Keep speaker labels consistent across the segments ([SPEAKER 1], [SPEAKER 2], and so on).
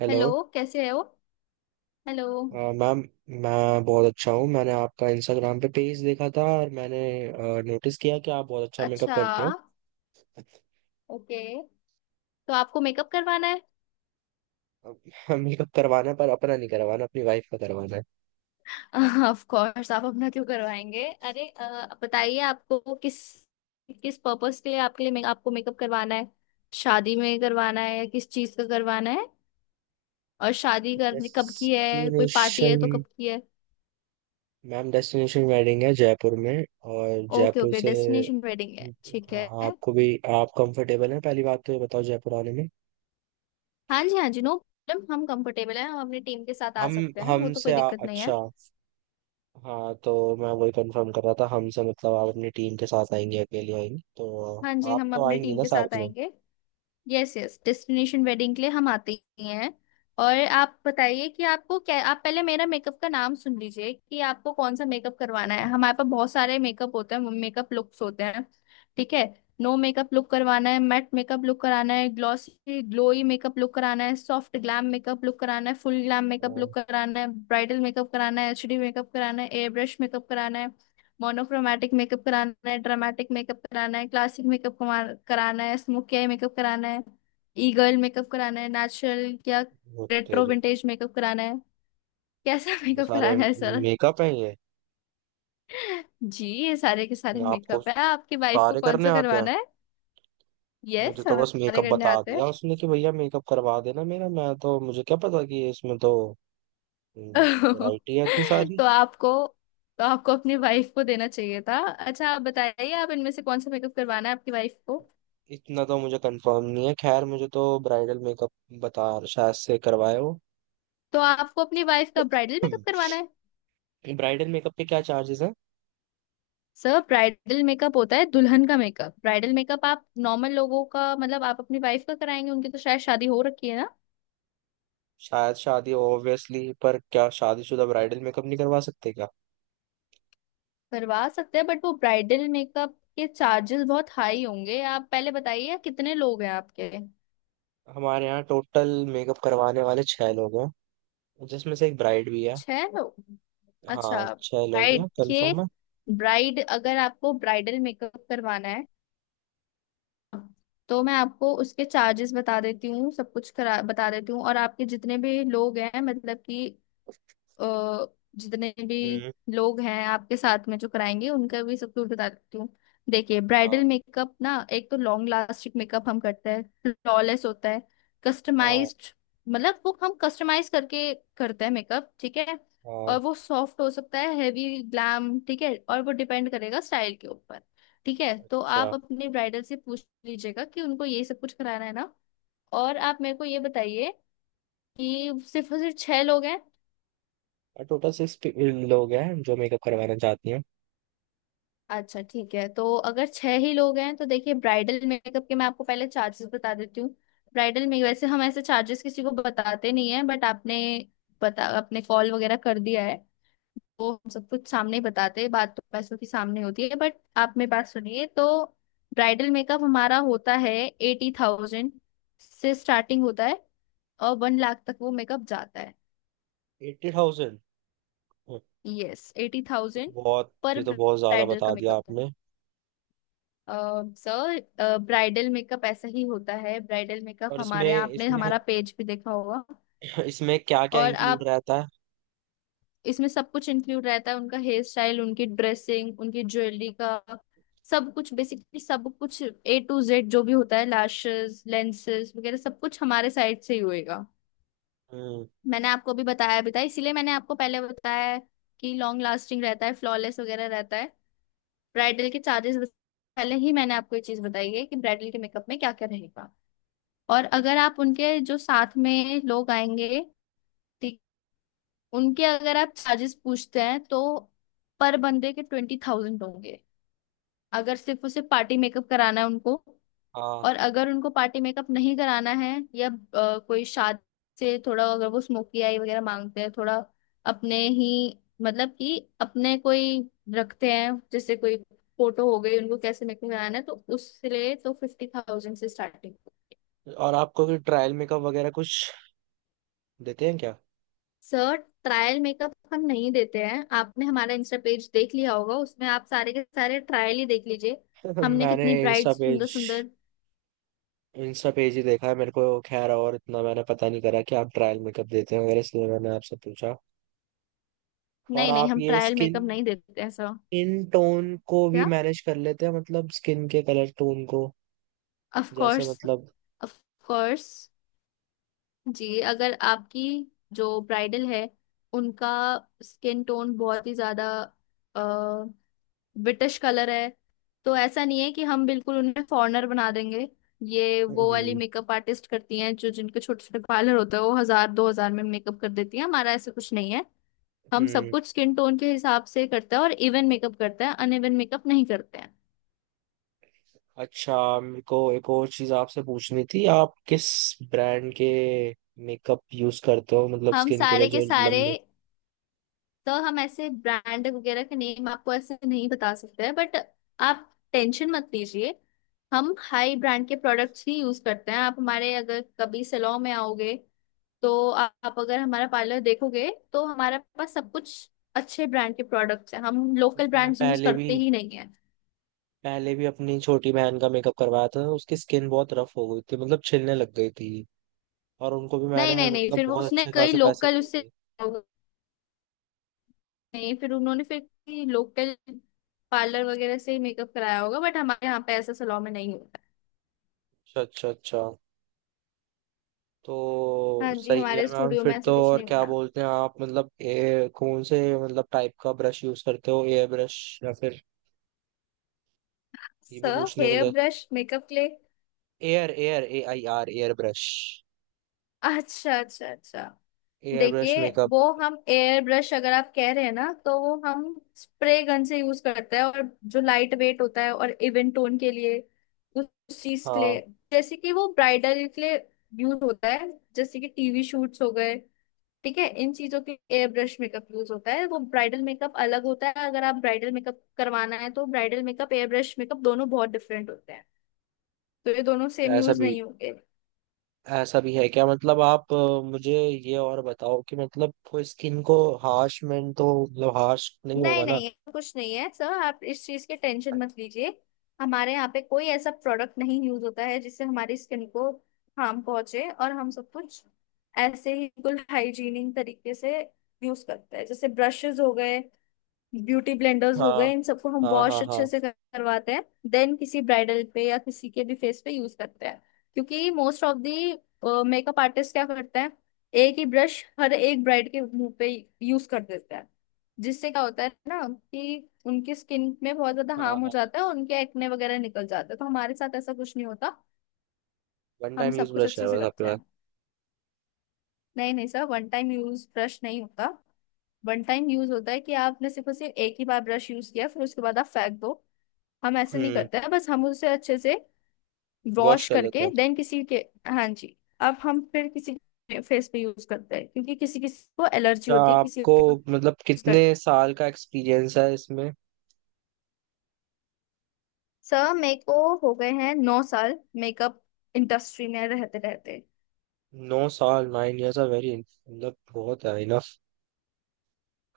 [SPEAKER 1] Hello.
[SPEAKER 2] Hello, कैसे हो। Hello.
[SPEAKER 1] Ma'am, मैं बहुत अच्छा हूँ। मैंने आपका इंस्टाग्राम पे पेज देखा था और मैंने नोटिस किया कि आप बहुत अच्छा मेकअप
[SPEAKER 2] अच्छा।
[SPEAKER 1] करते
[SPEAKER 2] ओके। तो आपको मेकअप करवाना है?
[SPEAKER 1] हो। मेकअप करवाना है, पर अपना नहीं करवाना, अपनी वाइफ का करवाना है।
[SPEAKER 2] ऑफ कोर्स, आप अपना क्यों करवाएंगे। अरे बताइए आपको किस किस पर्पस के लिए, आपके लिए आपको मेकअप करवाना है? शादी में करवाना है या किस चीज का करवाना है? और शादी करनी कब की है? कोई पार्टी है
[SPEAKER 1] डेस्टिनेशन
[SPEAKER 2] तो कब की है?
[SPEAKER 1] मैम, डेस्टिनेशन वेडिंग है जयपुर में। और
[SPEAKER 2] ओके
[SPEAKER 1] जयपुर
[SPEAKER 2] ओके,
[SPEAKER 1] से
[SPEAKER 2] डेस्टिनेशन वेडिंग है, ठीक है।
[SPEAKER 1] आपको भी, आप कंफर्टेबल हैं पहली बात तो ये बताओ, जयपुर आने में?
[SPEAKER 2] हाँ जी हाँ जी, नो प्रॉब्लम, हम कंफर्टेबल हैं, हम अपनी टीम के साथ आ
[SPEAKER 1] हम
[SPEAKER 2] सकते हैं, वो तो कोई दिक्कत नहीं है।
[SPEAKER 1] अच्छा, हाँ, तो मैं वही कंफर्म कर रहा था, हमसे मतलब आप अपनी टीम के साथ आएंगे, अकेले आएंगे तो?
[SPEAKER 2] हाँ जी,
[SPEAKER 1] आप
[SPEAKER 2] हम
[SPEAKER 1] तो
[SPEAKER 2] अपने
[SPEAKER 1] आएंगी
[SPEAKER 2] टीम
[SPEAKER 1] ना
[SPEAKER 2] के साथ
[SPEAKER 1] साथ में?
[SPEAKER 2] आएंगे। यस यस, डेस्टिनेशन वेडिंग के लिए हम आते ही हैं। और आप बताइए कि आपको क्या, आप पहले मेरा मेकअप का नाम सुन लीजिए कि आपको कौन सा मेकअप करवाना है। हमारे पास बहुत सारे मेकअप होते हैं, मेकअप लुक्स होते हैं। ठीक है। नो मेकअप लुक करवाना है, मैट मेकअप लुक कराना है, ग्लॉसी ग्लोई मेकअप लुक कराना है, सॉफ्ट ग्लैम मेकअप लुक कराना है, फुल ग्लैम मेकअप
[SPEAKER 1] ओ,
[SPEAKER 2] लुक कराना है, ब्राइडल मेकअप कराना है, एचडी मेकअप कराना है, एयर ब्रश मेकअप कराना है, मोनोक्रोमैटिक मेकअप कराना है, ड्रामेटिक मेकअप कराना है, क्लासिक मेकअप कराना है, स्मोकी आई मेकअप कराना है, ई गर्ल मेकअप कराना है, नेचुरल या
[SPEAKER 1] वो
[SPEAKER 2] रेट्रो
[SPEAKER 1] तेरी,
[SPEAKER 2] विंटेज मेकअप कराना है। कैसा
[SPEAKER 1] ये
[SPEAKER 2] मेकअप
[SPEAKER 1] सारे
[SPEAKER 2] कराना है सर?
[SPEAKER 1] मेकअप हैं ये?
[SPEAKER 2] जी, ये सारे के सारे
[SPEAKER 1] आपको
[SPEAKER 2] मेकअप है। आपकी वाइफ को
[SPEAKER 1] सारे
[SPEAKER 2] कौन
[SPEAKER 1] करने
[SPEAKER 2] सा
[SPEAKER 1] आते हैं?
[SPEAKER 2] करवाना है?
[SPEAKER 1] मुझे
[SPEAKER 2] यस,
[SPEAKER 1] तो बस
[SPEAKER 2] हमारे
[SPEAKER 1] मेकअप
[SPEAKER 2] करने
[SPEAKER 1] बता
[SPEAKER 2] आते हैं।
[SPEAKER 1] दिया उसने कि भैया मेकअप करवा देना मेरा, मैं तो, मुझे क्या पता कि इसमें तो वैरायटी है इतनी सारी।
[SPEAKER 2] तो आपको तो आपको अपनी वाइफ को देना चाहिए था। अच्छा, आप बताइए, आप इनमें से कौन सा मेकअप करवाना है आपकी वाइफ को?
[SPEAKER 1] इतना तो मुझे कंफर्म नहीं है, खैर मुझे तो ब्राइडल मेकअप बता शायद से करवाए हो।
[SPEAKER 2] तो आपको अपनी वाइफ का ब्राइडल मेकअप करवाना है।
[SPEAKER 1] ब्राइडल मेकअप के क्या चार्जेस हैं?
[SPEAKER 2] सर, ब्राइडल मेकअप होता है दुल्हन का मेकअप। ब्राइडल मेकअप आप नॉर्मल लोगों का, मतलब आप अपनी वाइफ का कराएंगे, उनकी तो शायद शादी हो रखी है ना।
[SPEAKER 1] शायद शादी ऑब्वियसली, पर क्या शादीशुदा ब्राइडल मेकअप नहीं करवा सकते क्या?
[SPEAKER 2] करवा सकते हैं, बट वो ब्राइडल मेकअप के चार्जेस बहुत हाई होंगे। आप पहले बताइए, कितने लोग हैं आपके?
[SPEAKER 1] हमारे यहाँ टोटल मेकअप करवाने वाले छह लोग हैं, जिसमें से एक ब्राइड भी है।
[SPEAKER 2] छह लोग। अच्छा,
[SPEAKER 1] हाँ, छह लोग
[SPEAKER 2] ब्राइड,
[SPEAKER 1] हैं,
[SPEAKER 2] देखिए,
[SPEAKER 1] कंफर्म है।
[SPEAKER 2] ब्राइड अगर आपको ब्राइडल मेकअप करवाना है तो मैं आपको उसके चार्जेस बता देती हूँ, सब कुछ करा बता देती हूँ। और आपके जितने भी लोग हैं, मतलब कि अ, जितने भी
[SPEAKER 1] हम्म।
[SPEAKER 2] लोग हैं आपके साथ में जो कराएंगे, उनका भी सब कुछ बताती हूँ। देखिए,
[SPEAKER 1] हाँ,
[SPEAKER 2] ब्राइडल मेकअप ना एक तो लॉन्ग लास्टिक मेकअप हम करते हैं, फ्लॉलेस होता है,
[SPEAKER 1] हाँ,
[SPEAKER 2] कस्टमाइज्ड, मतलब वो हम कस्टमाइज करके करते हैं मेकअप, ठीक है। और
[SPEAKER 1] हाँ।
[SPEAKER 2] वो सॉफ्ट हो सकता है, हैवी ग्लैम, ठीक है, और वो डिपेंड करेगा स्टाइल के ऊपर। ठीक है, तो
[SPEAKER 1] अच्छा।
[SPEAKER 2] आप अपने ब्राइडल से पूछ लीजिएगा कि उनको ये सब कुछ कराना है ना। और आप मेरे को ये बताइए कि सिर्फ और सिर्फ छह लोग हैं?
[SPEAKER 1] और टोटल सिक्स लोग हैं जो मेकअप करवाना चाहती हैं।
[SPEAKER 2] अच्छा ठीक है, तो अगर छह ही लोग हैं तो देखिए ब्राइडल मेकअप के मैं आपको पहले चार्जेस बता देती हूँ। ब्राइडल में वैसे हम ऐसे चार्जेस किसी को बताते नहीं है, बट आपने बता आपने कॉल वगैरह कर दिया है तो हम सब कुछ सामने ही बताते हैं। बात तो पैसों की सामने होती है। बट आप मेरी बात सुनिए तो, ब्राइडल मेकअप हमारा होता है 80,000 से स्टार्टिंग होता है, और 1,00,000 तक वो मेकअप जाता है।
[SPEAKER 1] 80,000? ये
[SPEAKER 2] यस, एटी
[SPEAKER 1] तो
[SPEAKER 2] थाउजेंड
[SPEAKER 1] बहुत,
[SPEAKER 2] पर
[SPEAKER 1] ये तो बहुत ज्यादा
[SPEAKER 2] ब्राइडल का
[SPEAKER 1] बता दिया
[SPEAKER 2] मेकअप,
[SPEAKER 1] आपने।
[SPEAKER 2] सर, ब्राइडल मेकअप ऐसा ही होता है। ब्राइडल
[SPEAKER 1] और
[SPEAKER 2] मेकअप
[SPEAKER 1] इसमें
[SPEAKER 2] हमारे यहाँ, आपने
[SPEAKER 1] इसमें
[SPEAKER 2] हमारा पेज भी देखा होगा।
[SPEAKER 1] इसमें क्या क्या
[SPEAKER 2] और
[SPEAKER 1] इंक्लूड
[SPEAKER 2] आप,
[SPEAKER 1] रहता है?
[SPEAKER 2] इसमें सब कुछ इंक्लूड रहता है, उनका हेयर स्टाइल, उनकी ड्रेसिंग, उनकी ज्वेलरी का सब कुछ, बेसिकली सब कुछ ए टू जेड जो भी होता है, लाशेस, लेंसेस वगैरह सब कुछ हमारे साइड से ही होएगा।
[SPEAKER 1] हम्म।
[SPEAKER 2] मैंने आपको अभी बताया भी था, इसीलिए मैंने आपको पहले बताया है कि लॉन्ग लास्टिंग रहता है, फ्लॉलेस वगैरह रहता है। ब्राइडल के चार्जेस पहले ही मैंने आपको ये चीज बताई है कि ब्राइडल के मेकअप में क्या क्या रहेगा। और अगर आप उनके, जो साथ में लोग आएंगे, ठीक, उनके अगर आप चार्जेस पूछते हैं तो पर बंदे के 20,000 होंगे, अगर सिर्फ उसे पार्टी मेकअप कराना है उनको।
[SPEAKER 1] हाँ।
[SPEAKER 2] और अगर उनको पार्टी मेकअप नहीं कराना है, या कोई शादी से थोड़ा, अगर वो स्मोकी आई वगैरह मांगते हैं थोड़ा अपने ही, मतलब कि अपने कोई रखते हैं, जैसे कोई फोटो हो गई, उनको कैसे मेकअप कराना है, तो उसके लिए तो 50,000 से स्टार्टिंग।
[SPEAKER 1] और आपको कोई ट्रायल मेकअप वगैरह कुछ देते हैं क्या?
[SPEAKER 2] सर, ट्रायल मेकअप हम नहीं देते हैं। आपने हमारा इंस्टा पेज देख लिया होगा, उसमें आप सारे के सारे ट्रायल ही देख लीजिए। हमने
[SPEAKER 1] मैंने
[SPEAKER 2] कितनी ब्राइट, सुंदर सुंदर।
[SPEAKER 1] इंस्टा पेज ही देखा है मेरे को। खैर, और इतना मैंने पता नहीं करा कि आप ट्रायल मेकअप देते हैं वगैरह, इसलिए मैंने आपसे पूछा। और
[SPEAKER 2] नहीं नहीं,
[SPEAKER 1] आप
[SPEAKER 2] हम
[SPEAKER 1] ये
[SPEAKER 2] ट्रायल
[SPEAKER 1] स्किन
[SPEAKER 2] मेकअप नहीं देते हैं सर।
[SPEAKER 1] इन टोन को भी
[SPEAKER 2] क्या?
[SPEAKER 1] मैनेज कर लेते हैं, मतलब स्किन के कलर टोन को?
[SPEAKER 2] ऑफ
[SPEAKER 1] जैसे
[SPEAKER 2] कोर्स।
[SPEAKER 1] मतलब।
[SPEAKER 2] ऑफ कोर्स जी, अगर आपकी जो ब्राइडल है उनका स्किन टोन बहुत ही ज्यादा ब्रिटिश कलर है, तो ऐसा नहीं है कि हम बिल्कुल उन्हें फॉरेनर बना देंगे। ये वो वाली
[SPEAKER 1] हम्म।
[SPEAKER 2] मेकअप आर्टिस्ट करती हैं, जो जिनके छोटे छोटे पार्लर होते हैं, वो हजार दो हजार में मेकअप कर देती हैं। हमारा ऐसा कुछ नहीं है, हम सब
[SPEAKER 1] हम्म।
[SPEAKER 2] कुछ स्किन टोन के हिसाब से करते हैं, और इवन मेकअप करते हैं, अनइवन मेकअप नहीं करते हैं।
[SPEAKER 1] अच्छा। मेरे को एक और चीज आपसे पूछनी थी, आप किस ब्रांड के मेकअप यूज करते हो, मतलब
[SPEAKER 2] हम
[SPEAKER 1] स्किन के लिए
[SPEAKER 2] सारे के
[SPEAKER 1] जो
[SPEAKER 2] सारे,
[SPEAKER 1] लंबे।
[SPEAKER 2] तो हम ऐसे ब्रांड वगैरह के नेम आपको ऐसे नहीं बता सकते हैं, बट आप टेंशन मत लीजिए, हम हाई ब्रांड के प्रोडक्ट्स ही यूज करते हैं। आप हमारे अगर कभी सैलून में आओगे तो आप अगर हमारा पार्लर देखोगे तो हमारे पास सब कुछ अच्छे ब्रांड के प्रोडक्ट्स हैं। हम लोकल
[SPEAKER 1] मैंने
[SPEAKER 2] ब्रांड्स यूज करते ही नहीं है।
[SPEAKER 1] पहले भी अपनी छोटी बहन का मेकअप करवाया था, उसकी स्किन बहुत रफ हो गई थी, मतलब छिलने लग गई थी। और उनको भी
[SPEAKER 2] नहीं
[SPEAKER 1] मैंने
[SPEAKER 2] नहीं नहीं,
[SPEAKER 1] मतलब
[SPEAKER 2] फिर वो
[SPEAKER 1] बहुत
[SPEAKER 2] उसने
[SPEAKER 1] अच्छे
[SPEAKER 2] कई
[SPEAKER 1] खासे पैसे
[SPEAKER 2] लोकल
[SPEAKER 1] दिए
[SPEAKER 2] उससे,
[SPEAKER 1] थे।
[SPEAKER 2] नहीं, फिर उन्होंने फिर लोकल पार्लर वगैरह से ही मेकअप कराया होगा, बट हमारे यहाँ पे ऐसा सैलून में नहीं।
[SPEAKER 1] अच्छा, अच्छा, अच्छा। तो
[SPEAKER 2] हाँ जी,
[SPEAKER 1] सही है
[SPEAKER 2] हमारे
[SPEAKER 1] मैम,
[SPEAKER 2] स्टूडियो में
[SPEAKER 1] फिर तो
[SPEAKER 2] ऐसा कुछ
[SPEAKER 1] और
[SPEAKER 2] नहीं
[SPEAKER 1] क्या
[SPEAKER 2] होगा।
[SPEAKER 1] बोलते हैं आप, मतलब कौन से मतलब टाइप का ब्रश यूज करते हो, एयर ब्रश या फिर? ये भी
[SPEAKER 2] सर
[SPEAKER 1] पूछने के
[SPEAKER 2] हेयर
[SPEAKER 1] लिए
[SPEAKER 2] brush makeup clay,
[SPEAKER 1] air air A I R, air brush.
[SPEAKER 2] अच्छा अच्छा अच्छा,
[SPEAKER 1] एयर ब्रश
[SPEAKER 2] देखिए
[SPEAKER 1] मेकअप।
[SPEAKER 2] वो हम एयर ब्रश अगर आप कह रहे हैं ना तो वो हम स्प्रे गन से यूज करते हैं, और जो लाइट वेट होता है और इवन टोन के लिए, उस चीज के लिए,
[SPEAKER 1] हाँ।
[SPEAKER 2] जैसे कि वो ब्राइडल के लिए यूज होता है, जैसे कि टीवी शूट्स हो गए, ठीक है, इन चीजों के एयर ब्रश मेकअप यूज होता है। वो ब्राइडल मेकअप अलग होता है। अगर आप ब्राइडल मेकअप करवाना है तो bridal makeup air brush makeup दोनों बहुत डिफरेंट होते हैं, तो ये दोनों सेम
[SPEAKER 1] ऐसा
[SPEAKER 2] यूज
[SPEAKER 1] भी
[SPEAKER 2] नहीं होंगे।
[SPEAKER 1] ऐसा भी है क्या, मतलब आप मुझे ये और बताओ कि मतलब वो स्किन को हार्शमेंट तो, मतलब हार्श नहीं
[SPEAKER 2] नहीं
[SPEAKER 1] होगा ना?
[SPEAKER 2] नहीं, ऐसा कुछ नहीं है सर, आप इस चीज की टेंशन मत लीजिए। हमारे यहाँ पे कोई ऐसा प्रोडक्ट नहीं यूज होता है जिससे हमारी स्किन को हार्म पहुंचे। और हम सब कुछ ऐसे ही बिल्कुल हाइजीनिक तरीके से यूज करते हैं, जैसे ब्रशेस हो गए, ब्यूटी ब्लेंडर्स हो
[SPEAKER 1] हाँ,
[SPEAKER 2] गए, इन सबको हम
[SPEAKER 1] हाँ,
[SPEAKER 2] वॉश
[SPEAKER 1] हाँ,
[SPEAKER 2] अच्छे
[SPEAKER 1] हाँ,
[SPEAKER 2] से करवाते हैं, देन किसी ब्राइडल पे या किसी के भी फेस पे यूज करते हैं। क्योंकि most of the makeup artist क्या करते हैं, एक ही ब्रश हर एक ब्राइड के मुंह पे यूज कर देते हैं, जिससे क्या होता है ना कि उनकी स्किन में बहुत ज्यादा
[SPEAKER 1] हाँ,
[SPEAKER 2] हार्म हो
[SPEAKER 1] हाँ।
[SPEAKER 2] जाता है और उनके एक्ने वगैरह निकल जाते हैं। तो हमारे साथ ऐसा कुछ नहीं होता,
[SPEAKER 1] वन
[SPEAKER 2] हम
[SPEAKER 1] टाइम
[SPEAKER 2] सब
[SPEAKER 1] यूज
[SPEAKER 2] कुछ
[SPEAKER 1] ब्रश
[SPEAKER 2] अच्छे
[SPEAKER 1] है
[SPEAKER 2] से
[SPEAKER 1] बस आपके
[SPEAKER 2] करते
[SPEAKER 1] पास?
[SPEAKER 2] हैं। नहीं नहीं sir, one time use brush नहीं होता। वन टाइम यूज होता है कि आपने सिर्फ और सिर्फ एक ही बार ब्रश यूज किया फिर उसके बाद आप फेंक दो। हम ऐसे नहीं
[SPEAKER 1] हम्म।
[SPEAKER 2] करते हैं, बस हम उसे अच्छे से
[SPEAKER 1] वॉश
[SPEAKER 2] वॉश
[SPEAKER 1] कर लेते
[SPEAKER 2] करके
[SPEAKER 1] हैं।
[SPEAKER 2] देन किसी के, हाँ जी, अब हम फिर किसी के फेस पे यूज करते हैं, क्योंकि किसी किसी को एलर्जी
[SPEAKER 1] अच्छा,
[SPEAKER 2] होती है, किसी
[SPEAKER 1] आपको
[SPEAKER 2] को
[SPEAKER 1] मतलब
[SPEAKER 2] यूज कर,
[SPEAKER 1] कितने साल का एक्सपीरियंस है इसमें?
[SPEAKER 2] सर मेरे को हो गए हैं 9 साल मेकअप इंडस्ट्री में रहते रहते।
[SPEAKER 1] 9 साल, 9 इयर्स आर वेरी, मतलब बहुत है, इनफ।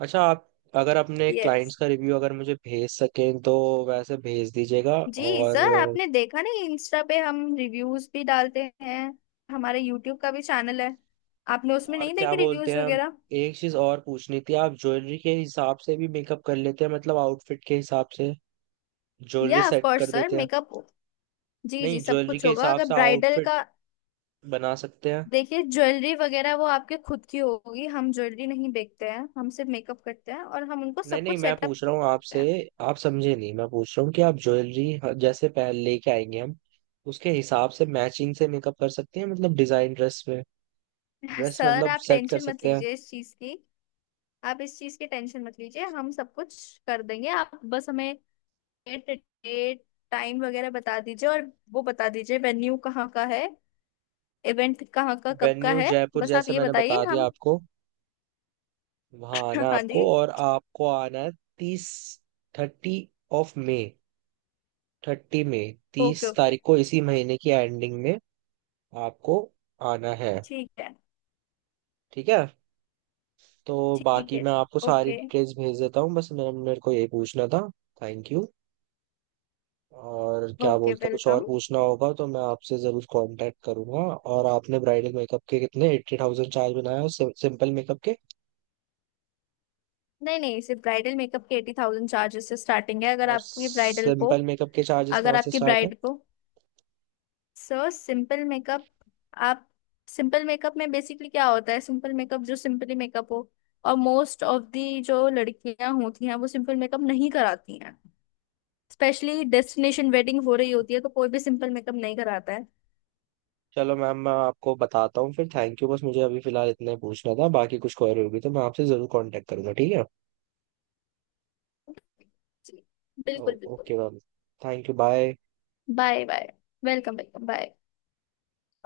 [SPEAKER 1] अच्छा, आप अगर अपने क्लाइंट्स
[SPEAKER 2] यस
[SPEAKER 1] का रिव्यू अगर मुझे भेज सकें तो वैसे भेज दीजिएगा।
[SPEAKER 2] जी सर, आपने देखा नहीं इंस्टा पे हम रिव्यूज भी डालते हैं, हमारे यूट्यूब का भी चैनल है, आपने उसमें
[SPEAKER 1] और
[SPEAKER 2] नहीं
[SPEAKER 1] क्या
[SPEAKER 2] देखे
[SPEAKER 1] बोलते
[SPEAKER 2] रिव्यूज
[SPEAKER 1] हैं, हम
[SPEAKER 2] वगैरह?
[SPEAKER 1] एक चीज और पूछनी थी, आप ज्वेलरी के हिसाब से भी मेकअप कर लेते हैं, मतलब आउटफिट के हिसाब से ज्वेलरी
[SPEAKER 2] या ऑफ
[SPEAKER 1] सेट
[SPEAKER 2] कोर्स
[SPEAKER 1] कर
[SPEAKER 2] सर,
[SPEAKER 1] देते हैं?
[SPEAKER 2] मेकअप, जी जी,
[SPEAKER 1] नहीं,
[SPEAKER 2] सब
[SPEAKER 1] ज्वेलरी
[SPEAKER 2] कुछ
[SPEAKER 1] के
[SPEAKER 2] होगा
[SPEAKER 1] हिसाब
[SPEAKER 2] अगर
[SPEAKER 1] से
[SPEAKER 2] ब्राइडल
[SPEAKER 1] आउटफिट
[SPEAKER 2] का।
[SPEAKER 1] बना सकते हैं?
[SPEAKER 2] देखिए ज्वेलरी वगैरह वो आपके खुद की होगी, हम ज्वेलरी नहीं बेचते हैं, हम सिर्फ मेकअप करते हैं और हम उनको
[SPEAKER 1] नहीं
[SPEAKER 2] सब
[SPEAKER 1] नहीं,
[SPEAKER 2] कुछ
[SPEAKER 1] मैं
[SPEAKER 2] सेटअप
[SPEAKER 1] पूछ रहा हूँ
[SPEAKER 2] करते
[SPEAKER 1] आपसे, आप समझे नहीं, मैं पूछ रहा हूँ कि आप ज्वेलरी जैसे पहन लेके आएंगे, हम उसके हिसाब से मैचिंग से मेकअप कर सकते हैं, मतलब डिजाइन ड्रेस में
[SPEAKER 2] हैं।
[SPEAKER 1] ड्रेस
[SPEAKER 2] सर,
[SPEAKER 1] मतलब
[SPEAKER 2] आप
[SPEAKER 1] सेट कर
[SPEAKER 2] टेंशन मत
[SPEAKER 1] सकते हैं?
[SPEAKER 2] लीजिए इस चीज की, आप इस चीज की टेंशन मत लीजिए, हम सब कुछ कर देंगे। आप बस हमें डेट डेट, टाइम वगैरह बता दीजिए, और वो बता दीजिए वेन्यू कहाँ का है, इवेंट कहाँ का कब का
[SPEAKER 1] वेन्यू
[SPEAKER 2] है।
[SPEAKER 1] जयपुर,
[SPEAKER 2] बस आप
[SPEAKER 1] जैसे
[SPEAKER 2] ये
[SPEAKER 1] मैंने
[SPEAKER 2] बताइए
[SPEAKER 1] बता दिया
[SPEAKER 2] हम,
[SPEAKER 1] आपको, वहां आना है
[SPEAKER 2] हाँ जी।
[SPEAKER 1] आपको, और आपको आना है 30, 30 of May, 30 May, 30
[SPEAKER 2] okay okay,
[SPEAKER 1] तारीख को, इसी महीने की एंडिंग में आपको आना है।
[SPEAKER 2] ठीक है,
[SPEAKER 1] ठीक है, तो
[SPEAKER 2] ठीक
[SPEAKER 1] बाकी
[SPEAKER 2] है।
[SPEAKER 1] मैं आपको सारी
[SPEAKER 2] ओके
[SPEAKER 1] डिटेल्स भेज देता हूँ, बस मेरे मेरे को यही पूछना था। Thank you. और क्या
[SPEAKER 2] ओके,
[SPEAKER 1] बोलता, कुछ और
[SPEAKER 2] वेलकम।
[SPEAKER 1] पूछना होगा तो मैं आपसे ज़रूर कांटेक्ट करूंगा। और आपने ब्राइडल मेकअप के कितने 80,000 चार्ज बनाया, और सिंपल मेकअप के,
[SPEAKER 2] नहीं नहीं, सिर्फ ब्राइडल मेकअप के 80,000 चार्जेस से स्टार्टिंग है। अगर
[SPEAKER 1] और
[SPEAKER 2] आपकी ब्राइडल को,
[SPEAKER 1] सिंपल मेकअप के चार्जेस कहाँ
[SPEAKER 2] अगर
[SPEAKER 1] से
[SPEAKER 2] आपकी
[SPEAKER 1] स्टार्ट है?
[SPEAKER 2] ब्राइड को, सो सिंपल मेकअप आप, सिंपल मेकअप में बेसिकली क्या होता है, सिंपल मेकअप जो सिंपली मेकअप हो, और मोस्ट ऑफ दी जो लड़कियां होती हैं वो सिंपल मेकअप नहीं कराती हैं, स्पेशली डेस्टिनेशन वेडिंग हो रही होती है तो कोई भी सिंपल मेकअप नहीं कराता है।
[SPEAKER 1] चलो मैम, मैं आपको बताता हूँ फिर। Thank you. बस मुझे अभी फिलहाल इतना ही पूछना था, बाकी कुछ क्वेरी होगी तो मैं आपसे जरूर कांटेक्ट करूंगा, ठीक है?
[SPEAKER 2] जी, बिल्कुल बिल्कुल।
[SPEAKER 1] Okay ma'am, thank you, bye.
[SPEAKER 2] Bye bye, welcome welcome bye.